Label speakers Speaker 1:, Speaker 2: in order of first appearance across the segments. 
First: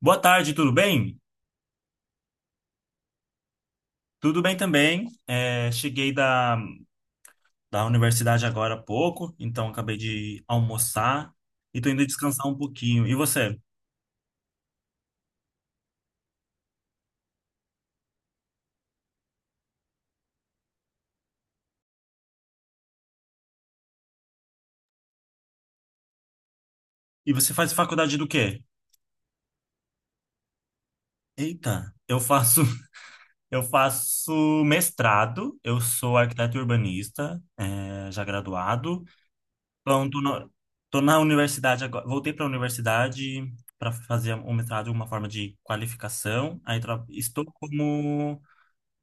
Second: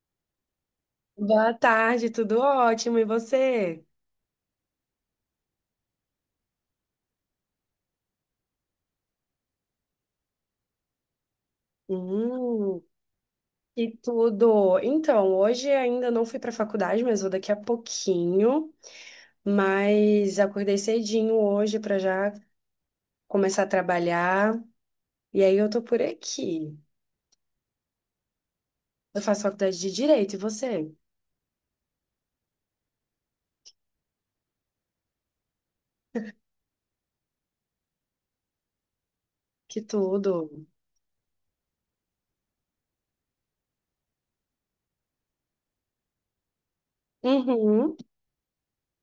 Speaker 1: Boa tarde, tudo bem?
Speaker 2: Boa tarde, tudo ótimo. E você?
Speaker 1: Tudo bem também. Cheguei da universidade agora há pouco, então acabei de almoçar e tô indo descansar um
Speaker 2: Hum,
Speaker 1: pouquinho. E você?
Speaker 2: e tudo. Então, hoje ainda não fui para a faculdade, mas vou daqui a pouquinho. Mas acordei cedinho hoje para já começar a trabalhar. E aí eu tô por aqui.
Speaker 1: E você faz faculdade do quê?
Speaker 2: Eu faço faculdade de Direito, e você?
Speaker 1: Eita, eu faço eu faço mestrado, eu sou arquiteto urbanista, é, já graduado.
Speaker 2: Que
Speaker 1: Então, tô
Speaker 2: tudo.
Speaker 1: na, tô na universidade agora, voltei para a universidade para fazer um mestrado, uma forma de qualificação. Aí estou
Speaker 2: Uhum,
Speaker 1: como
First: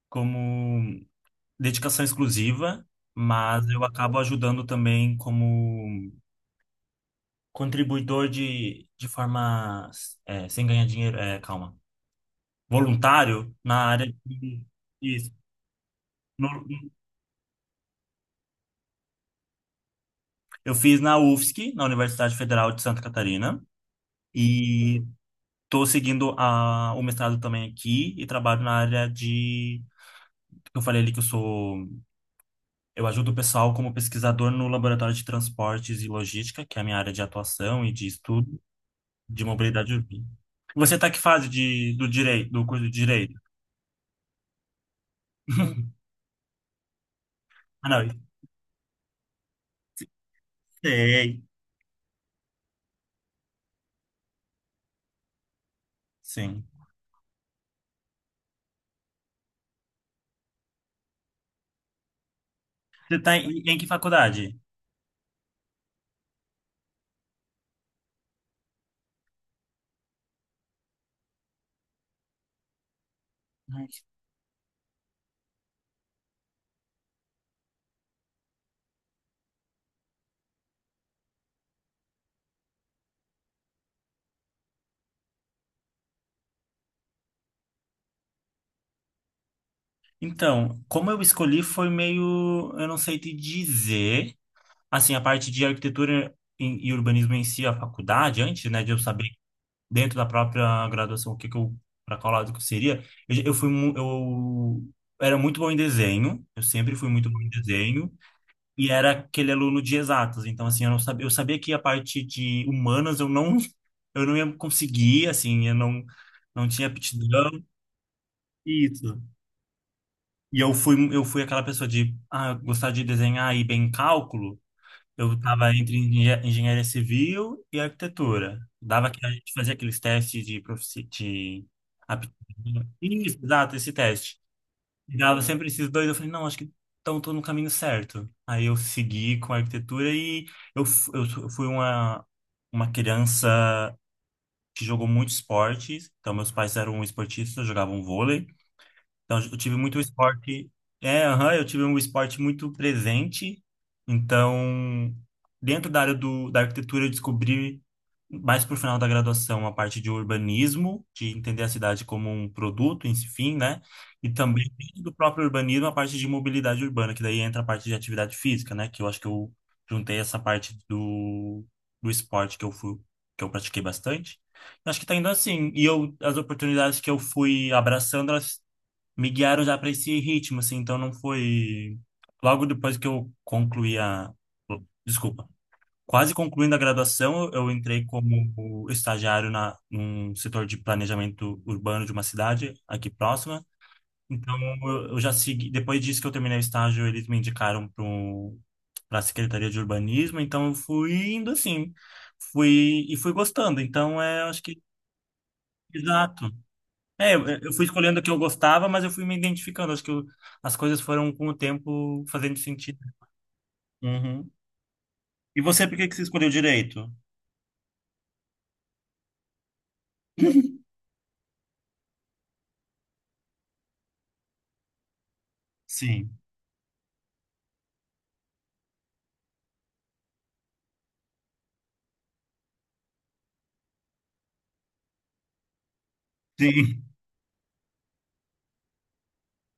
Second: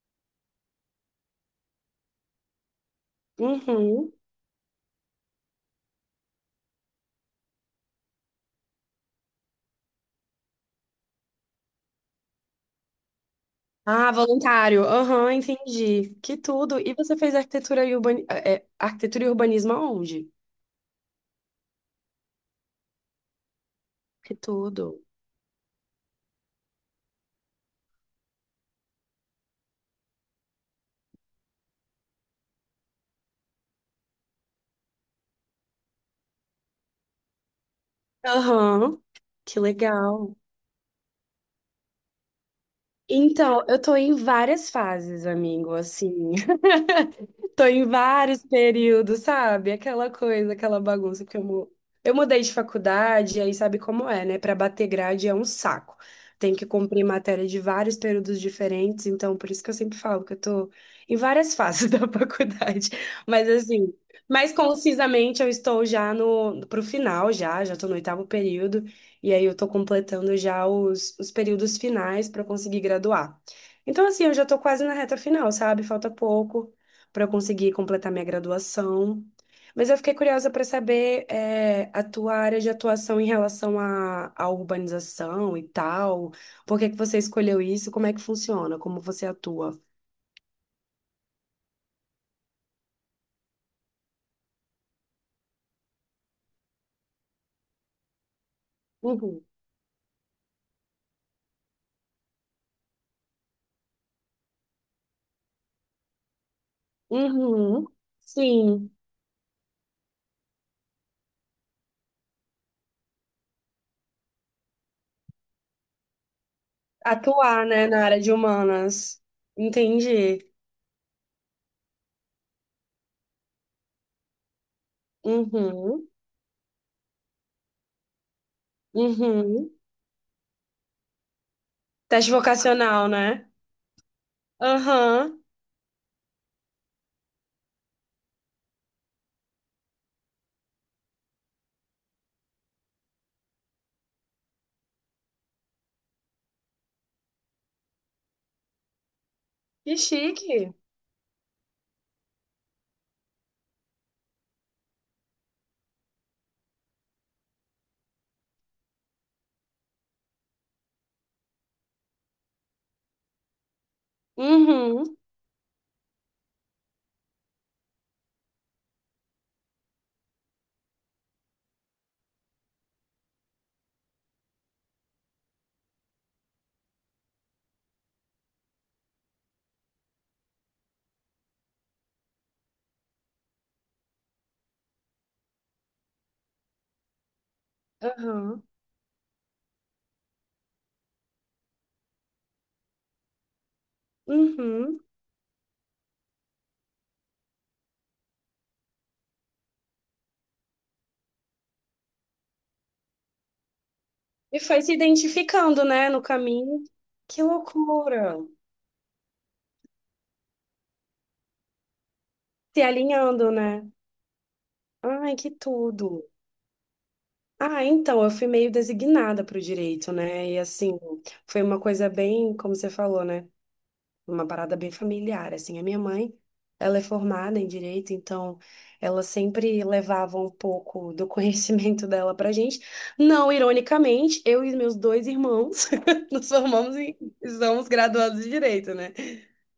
Speaker 1: como dedicação exclusiva, mas eu
Speaker 2: uhum.
Speaker 1: acabo ajudando também como contribuidor de forma é, sem ganhar dinheiro, é, calma, voluntário na área
Speaker 2: Ah,
Speaker 1: de,
Speaker 2: voluntário.
Speaker 1: isso.
Speaker 2: Aham, entendi. Que
Speaker 1: No-
Speaker 2: tudo. E você fez arquitetura e arquitetura e urbanismo aonde?
Speaker 1: eu fiz na UFSC, na Universidade Federal de Santa Catarina,
Speaker 2: Que tudo.
Speaker 1: e estou seguindo a, o mestrado também aqui e trabalho na área de eu falei ali que eu sou, eu ajudo o pessoal como pesquisador no laboratório de transportes e logística, que é a minha área de atuação e de estudo.
Speaker 2: Aham.
Speaker 1: De
Speaker 2: Que
Speaker 1: mobilidade urbana.
Speaker 2: legal.
Speaker 1: Você tá que fase do direito, do curso de direito?
Speaker 2: Então, eu tô em várias fases, amigo, assim. Tô em
Speaker 1: Ah, não,
Speaker 2: vários períodos, sabe? Aquela coisa, aquela bagunça que
Speaker 1: sei,
Speaker 2: eu mudei de faculdade, aí sabe como é, né? Pra bater grade é um saco. Tem
Speaker 1: sim.
Speaker 2: que cumprir matéria de vários períodos diferentes, então por isso que eu sempre falo que eu tô em várias fases da faculdade.
Speaker 1: Você tá
Speaker 2: Mas
Speaker 1: em que
Speaker 2: assim, mais
Speaker 1: faculdade?
Speaker 2: concisamente eu estou já no pro final já, já tô no oitavo período, e aí eu tô completando já os períodos finais pra conseguir graduar. Então assim, eu já tô quase na reta final, sabe? Falta pouco para eu conseguir completar minha graduação. Mas eu fiquei curiosa para saber a tua área de atuação em relação à urbanização e tal. Por que que você escolheu isso? Como é que funciona? Como você atua?
Speaker 1: Então, como eu escolhi foi meio, eu não sei te dizer, assim, a parte de arquitetura e urbanismo em si, a faculdade, antes, né, de eu saber
Speaker 2: Uhum.
Speaker 1: dentro da própria graduação o que que eu, para qual lado que eu seria, eu era muito bom em desenho, eu sempre fui muito bom em
Speaker 2: Uhum.
Speaker 1: desenho. E
Speaker 2: Sim.
Speaker 1: era aquele aluno de exatas. Então, assim, eu não sabia, eu sabia que a parte de humanas eu não, eu não ia conseguir, assim, eu não, não tinha aptidão.
Speaker 2: Atuar, né, na área de
Speaker 1: Isso.
Speaker 2: humanas. Entendi.
Speaker 1: Eu fui aquela pessoa de ah, gostar de desenhar e bem cálculo. Eu estava entre
Speaker 2: Uhum.
Speaker 1: engenharia civil e arquitetura. Dava que a gente
Speaker 2: Uhum.
Speaker 1: fazia aqueles testes de, de
Speaker 2: Teste
Speaker 1: aptidão.
Speaker 2: vocacional,
Speaker 1: Isso,
Speaker 2: né?
Speaker 1: exato, esse teste. E dava
Speaker 2: Aham.
Speaker 1: sempre esses dois, eu falei, não, acho que então tô no caminho certo. Aí eu segui com a arquitetura e eu fui uma criança que jogou muito esportes. Então meus pais eram esportistas, jogavam vôlei. Então, eu tive
Speaker 2: Que
Speaker 1: muito esporte.
Speaker 2: chique.
Speaker 1: É, aham, eu tive um esporte muito presente. Então, dentro da área da arquitetura, eu descobri mais pro final da graduação a parte de urbanismo, de entender a cidade como um produto, enfim, né? E também dentro do
Speaker 2: Uhum.
Speaker 1: próprio urbanismo a parte de mobilidade urbana, que daí entra a parte de atividade física, né? Que eu acho que eu juntei essa parte do esporte que eu fui, que eu pratiquei bastante. Acho que tá indo assim. E eu, as oportunidades que eu fui abraçando, elas me guiaram já para esse ritmo, assim, então não foi. Logo depois que eu concluí a. Desculpa. Quase concluindo a graduação, eu entrei
Speaker 2: Aham.
Speaker 1: como estagiário na, num setor de planejamento urbano de uma cidade aqui próxima. Então,
Speaker 2: Uhum.
Speaker 1: eu já segui. Depois disso que eu terminei o estágio, eles me indicaram para a Secretaria de Urbanismo. Então, eu fui indo assim. Fui, e fui gostando. Então, é,
Speaker 2: E
Speaker 1: acho que.
Speaker 2: foi se identificando, né, no
Speaker 1: Exato.
Speaker 2: caminho. Que
Speaker 1: Eu fui escolhendo o que eu
Speaker 2: loucura!
Speaker 1: gostava, mas eu fui me identificando. Acho que eu as coisas foram com o tempo fazendo
Speaker 2: Se
Speaker 1: sentido.
Speaker 2: alinhando, né?
Speaker 1: Uhum.
Speaker 2: Ai, que
Speaker 1: E você, por que que você
Speaker 2: tudo!
Speaker 1: escolheu direito?
Speaker 2: Ah, então, eu fui meio designada para o direito, né? E assim, foi uma coisa bem, como você falou, né? Uma parada bem familiar. Assim, a minha mãe,
Speaker 1: Sim.
Speaker 2: ela é formada em direito, então ela sempre levava um pouco do conhecimento dela pra gente. Não, ironicamente, eu e meus dois irmãos nos formamos
Speaker 1: Sim.
Speaker 2: e somos graduados de direito, né?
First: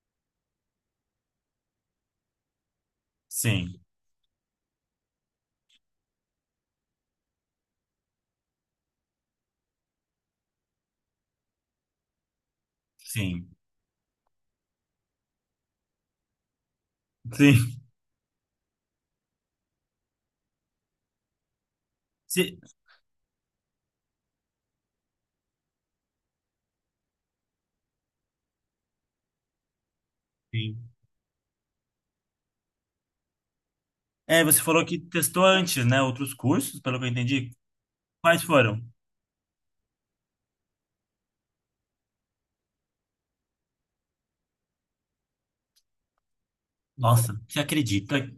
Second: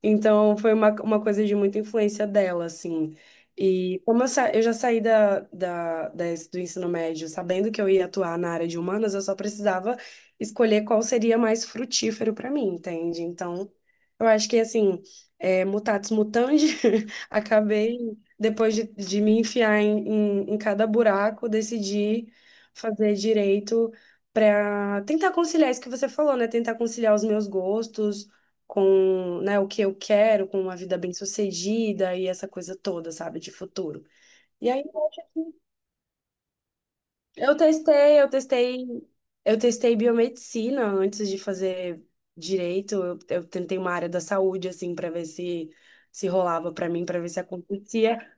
Speaker 2: Então, foi uma coisa de muita influência dela, assim.
Speaker 1: Sim.
Speaker 2: E como eu já saí do ensino médio sabendo que eu ia atuar na área de humanas, eu só precisava escolher qual seria mais frutífero para mim, entende?
Speaker 1: Sim.
Speaker 2: Então, eu acho que, assim, mutatis mutandi,
Speaker 1: Sim.
Speaker 2: acabei, depois de me enfiar em cada buraco, decidi
Speaker 1: Se-
Speaker 2: fazer direito para tentar conciliar isso que você falou, né? Tentar conciliar os meus gostos com, né, o que eu quero, com uma
Speaker 1: Sim.
Speaker 2: vida bem-sucedida e essa coisa toda, sabe, de futuro.
Speaker 1: É, você
Speaker 2: E aí
Speaker 1: falou que
Speaker 2: eu acho
Speaker 1: testou
Speaker 2: que
Speaker 1: antes, né? Outros cursos, pelo que eu entendi.
Speaker 2: eu testei, eu
Speaker 1: Quais foram?
Speaker 2: testei, eu testei biomedicina antes de fazer direito. Eu tentei uma área da saúde assim para ver se se rolava para mim, para ver
Speaker 1: Nossa,
Speaker 2: se
Speaker 1: você
Speaker 2: acontecia,
Speaker 1: acredita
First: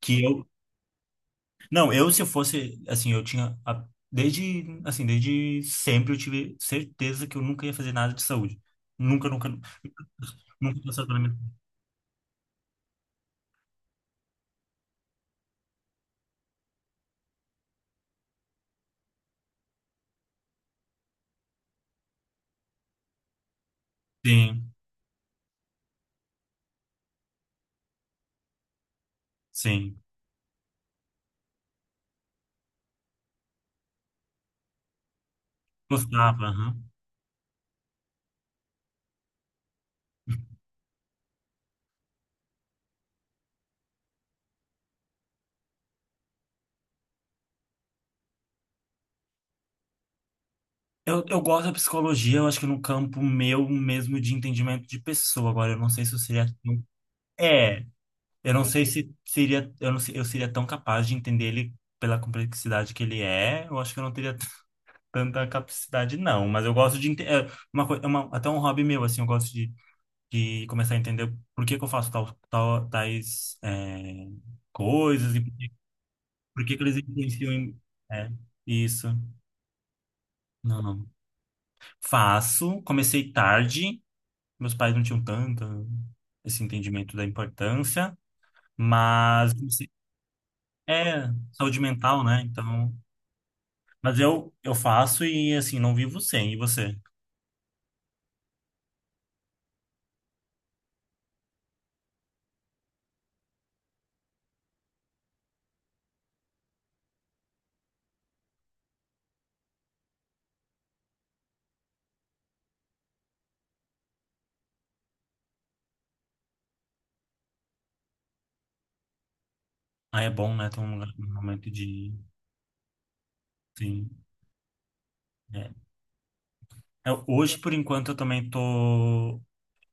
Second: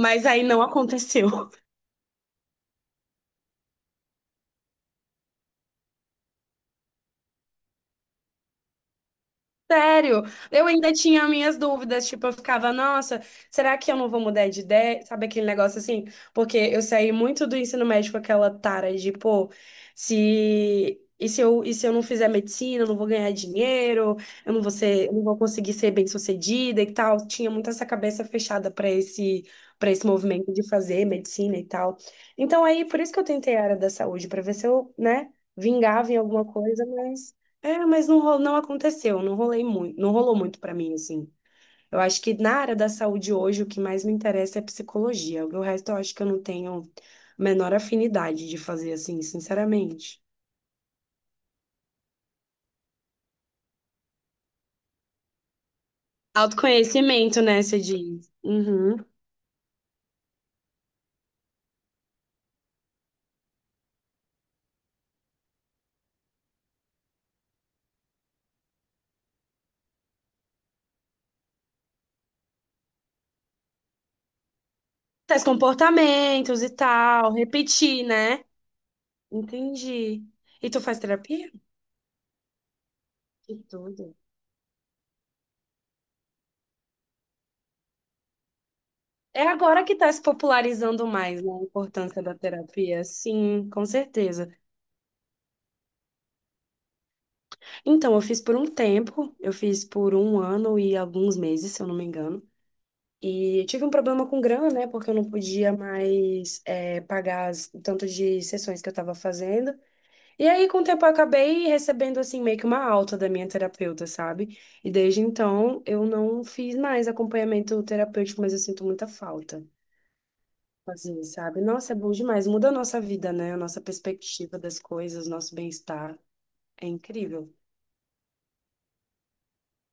Speaker 1: que
Speaker 2: aí
Speaker 1: eu.
Speaker 2: não aconteceu.
Speaker 1: Não, eu se eu fosse. Assim, eu tinha. A- Desde. Assim, desde sempre eu tive certeza que eu nunca ia fazer nada de saúde. Nunca, nunca.
Speaker 2: Sério, eu
Speaker 1: Nunca
Speaker 2: ainda
Speaker 1: passou pela
Speaker 2: tinha
Speaker 1: minha.
Speaker 2: minhas dúvidas, tipo, eu ficava, nossa, será que eu não vou mudar de ideia? Sabe aquele negócio assim? Porque eu saí muito do ensino médio com aquela tara de, pô, se e se eu, e se eu não fizer medicina, eu não vou ganhar dinheiro,
Speaker 1: Sim.
Speaker 2: eu não vou conseguir ser bem-sucedida e tal. Tinha muito essa cabeça fechada para
Speaker 1: Sim.
Speaker 2: esse movimento de fazer medicina e tal. Então aí, por isso que eu tentei a área da saúde, para ver se eu, né, vingava em
Speaker 1: Gostava,
Speaker 2: alguma
Speaker 1: aham.
Speaker 2: coisa, mas não, não aconteceu, não rolou muito pra mim, assim. Eu acho que na área da saúde hoje o que mais me interessa é psicologia. O resto eu acho que eu não tenho a menor afinidade de fazer assim, sinceramente.
Speaker 1: Eu gosto da psicologia, eu acho que no campo meu mesmo de entendimento de pessoa. Agora, eu não sei se eu seria. Tão-
Speaker 2: Autoconhecimento, né, você
Speaker 1: É,
Speaker 2: diz?
Speaker 1: eu não sei
Speaker 2: Uhum.
Speaker 1: se seria. Eu não sei eu seria tão capaz de entender ele pela complexidade que ele é. Eu acho que eu não teria tanta capacidade, não. Mas eu gosto de. Ente- É é uma, até um hobby meu, assim, de começar a entender por que que eu faço tais é, coisas e
Speaker 2: Teste comportamentos
Speaker 1: por
Speaker 2: e
Speaker 1: que que eles
Speaker 2: tal,
Speaker 1: influenciam em.
Speaker 2: repetir,
Speaker 1: É,
Speaker 2: né?
Speaker 1: isso.
Speaker 2: Entendi. E tu
Speaker 1: Não,
Speaker 2: faz
Speaker 1: não.
Speaker 2: terapia?
Speaker 1: Faço, comecei
Speaker 2: Que
Speaker 1: tarde,
Speaker 2: tudo.
Speaker 1: meus pais não tinham tanto esse entendimento da importância,
Speaker 2: É
Speaker 1: mas
Speaker 2: agora
Speaker 1: comecei
Speaker 2: que tá se popularizando
Speaker 1: é
Speaker 2: mais, né, a
Speaker 1: saúde
Speaker 2: importância
Speaker 1: mental,
Speaker 2: da
Speaker 1: né? Então,
Speaker 2: terapia. Sim, com
Speaker 1: mas
Speaker 2: certeza.
Speaker 1: eu faço e assim não vivo sem. E você?
Speaker 2: Então, eu fiz por um ano e alguns meses, se eu não me engano. E tive um problema com grana, né? Porque eu não podia mais pagar o tanto de sessões que eu tava fazendo. E aí, com o tempo, eu acabei recebendo, assim, meio que uma alta da minha terapeuta, sabe? E desde então, eu não fiz mais acompanhamento terapêutico, mas eu sinto muita falta.
Speaker 1: Ah, é bom, né? Ter lugar
Speaker 2: Assim,
Speaker 1: um
Speaker 2: sabe?
Speaker 1: momento
Speaker 2: Nossa, é bom
Speaker 1: de
Speaker 2: demais. Muda a nossa vida, né? A nossa
Speaker 1: sim.
Speaker 2: perspectiva das coisas, nosso
Speaker 1: é.
Speaker 2: bem-estar. É
Speaker 1: Eu
Speaker 2: incrível.
Speaker 1: hoje, por enquanto, eu também tô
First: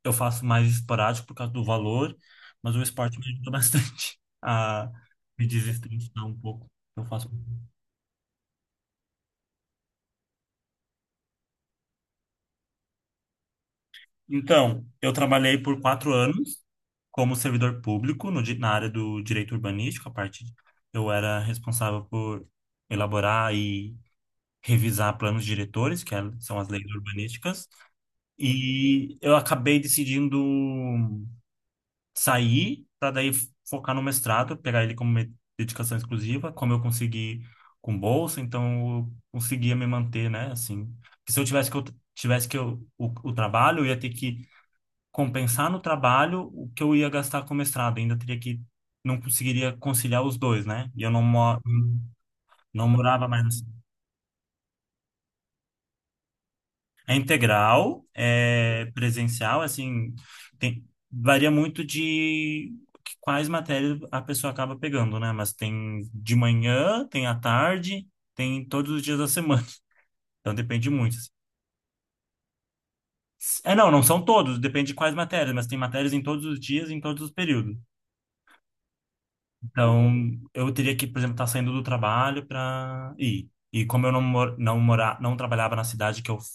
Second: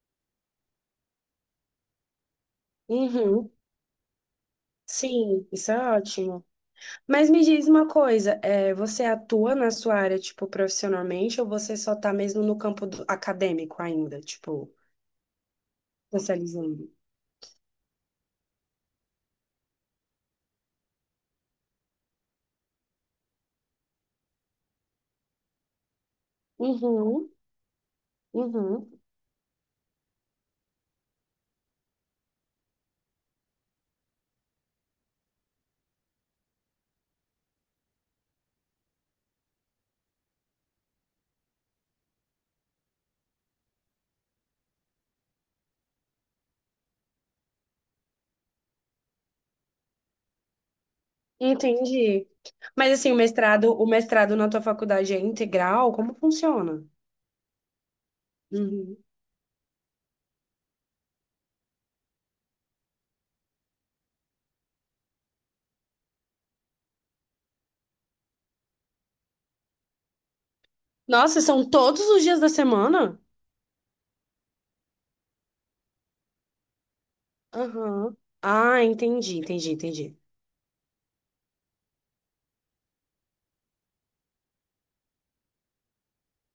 Speaker 1: eu faço mais esporádico por causa do valor, mas o esporte me ajuda
Speaker 2: Uhum.
Speaker 1: bastante a
Speaker 2: Sim,
Speaker 1: me
Speaker 2: isso é
Speaker 1: desestressar um
Speaker 2: ótimo.
Speaker 1: pouco. Eu faço.
Speaker 2: Mas me diz uma coisa, você atua na sua área, tipo, profissionalmente, ou você só tá mesmo no campo acadêmico ainda, tipo,
Speaker 1: Então, eu trabalhei por 4 anos
Speaker 2: especializando?
Speaker 1: como servidor público no, di- na área do direito urbanístico. A parte eu era responsável por elaborar e revisar planos diretores, que é- são as leis
Speaker 2: Uhum,
Speaker 1: urbanísticas.
Speaker 2: uhum.
Speaker 1: E eu acabei decidindo sair para daí focar no mestrado, pegar ele como dedicação exclusiva, como eu consegui com bolsa, então eu conseguia me manter, né? Assim, porque se eu tivesse que eu, o trabalho, eu ia ter que compensar no trabalho o que eu ia gastar com o mestrado. Ainda teria que, não conseguiria conciliar os dois, né? E eu não, mo-
Speaker 2: Entendi.
Speaker 1: não
Speaker 2: Mas assim,
Speaker 1: morava mais. Assim.
Speaker 2: o mestrado na tua faculdade é integral? Como funciona?
Speaker 1: É integral, é
Speaker 2: Uhum.
Speaker 1: presencial, assim, tem, varia muito de quais matérias a pessoa acaba pegando, né? Mas tem de manhã, tem à tarde, tem todos os dias da semana. Então depende muito. Assim.
Speaker 2: Nossa, são todos os dias da semana?
Speaker 1: É, não, não são todos, depende de quais matérias, mas tem matérias em todos os dias, em todos os períodos.
Speaker 2: Aham. Ah, entendi, entendi,
Speaker 1: Então,
Speaker 2: entendi.
Speaker 1: eu teria que, por exemplo, estar saindo do trabalho para ir. E como eu não mor não morar, não trabalhava na cidade que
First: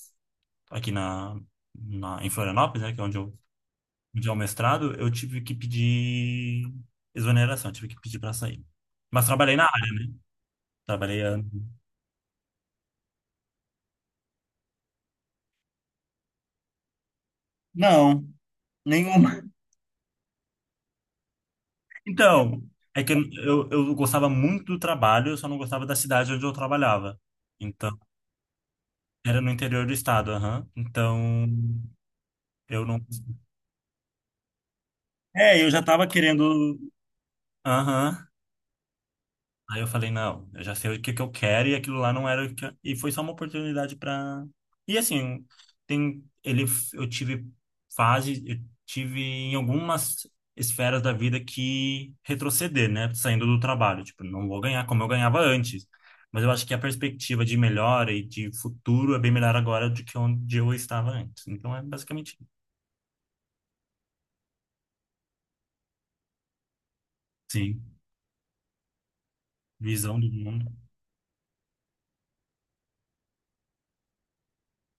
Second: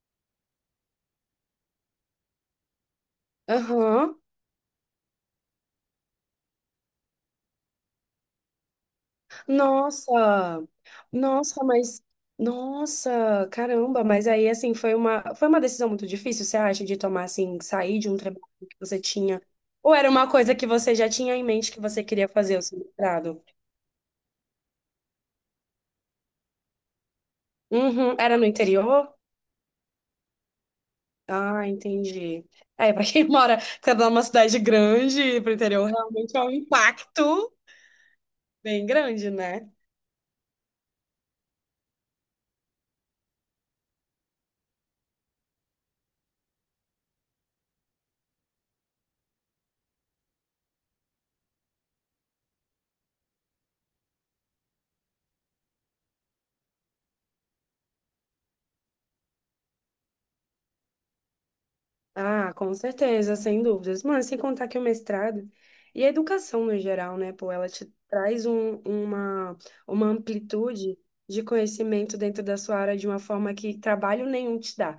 Speaker 1: aqui na em Florianópolis, né, que é
Speaker 2: Aham.
Speaker 1: onde é o mestrado, eu tive que pedir exoneração, eu tive que pedir para sair. Mas trabalhei na área,
Speaker 2: Nossa,
Speaker 1: trabalhei ano.
Speaker 2: nossa, mas nossa, caramba, mas aí assim foi uma decisão muito difícil, você acha, de tomar assim, sair de um
Speaker 1: Não,
Speaker 2: trabalho que você tinha,
Speaker 1: nenhuma.
Speaker 2: ou era uma coisa que você já tinha em mente que você queria fazer
Speaker 1: Então,
Speaker 2: o seu
Speaker 1: é que
Speaker 2: mestrado?
Speaker 1: eu gostava muito do trabalho, eu só não gostava da cidade onde eu trabalhava. Então,
Speaker 2: Uhum, era no interior?
Speaker 1: era no interior do estado, aham. Então,
Speaker 2: Ah, entendi.
Speaker 1: eu
Speaker 2: É,
Speaker 1: não
Speaker 2: para quem mora cada uma cidade grande, pro
Speaker 1: é, eu já
Speaker 2: interior
Speaker 1: tava
Speaker 2: realmente é um
Speaker 1: querendo.
Speaker 2: impacto
Speaker 1: Aham.
Speaker 2: bem grande, né?
Speaker 1: Aí eu falei, não, eu já sei o que que eu quero e aquilo lá não era o que eu e foi só uma oportunidade para e assim, tem ele eu tive fase, eu tive em algumas esferas da vida que retroceder, né, saindo do trabalho, tipo, não vou ganhar como eu ganhava antes. Mas eu acho que a perspectiva de melhora e de futuro é bem melhor agora do que onde eu estava antes. Então é basicamente
Speaker 2: Ah,
Speaker 1: isso.
Speaker 2: com certeza, sem dúvidas. Mano, sem contar que o mestrado e a educação no geral, né, pô, ela
Speaker 1: Sim,
Speaker 2: te traz uma
Speaker 1: visão do mundo.
Speaker 2: amplitude de conhecimento dentro da sua área de uma forma que trabalho nenhum te dá.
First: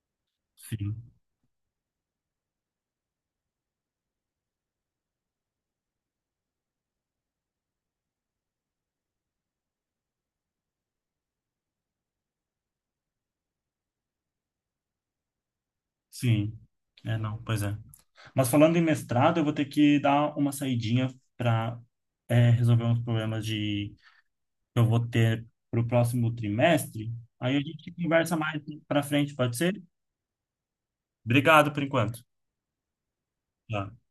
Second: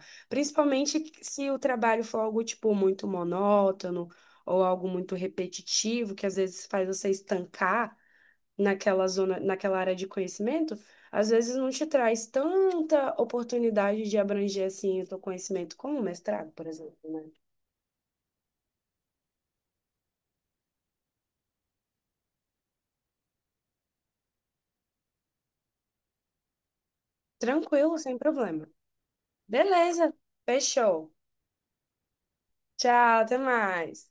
Speaker 1: Sim.
Speaker 2: Principalmente se o trabalho for algo, tipo, muito monótono ou algo muito repetitivo, que às vezes faz você estancar naquela zona, naquela área de conhecimento, às vezes não te traz tanta oportunidade de abranger, assim, o teu conhecimento como o mestrado,
Speaker 1: Sim.
Speaker 2: por exemplo,
Speaker 1: É,
Speaker 2: né?
Speaker 1: não, pois é. Mas falando em mestrado, eu vou ter que dar uma saidinha para resolver uns problemas de que eu vou ter para o próximo trimestre. Aí a gente
Speaker 2: Tranquilo, sem
Speaker 1: conversa mais
Speaker 2: problema.
Speaker 1: para frente, pode ser?
Speaker 2: Beleza, fechou.
Speaker 1: Obrigado por enquanto.
Speaker 2: Tchau, até
Speaker 1: Tchau.
Speaker 2: mais.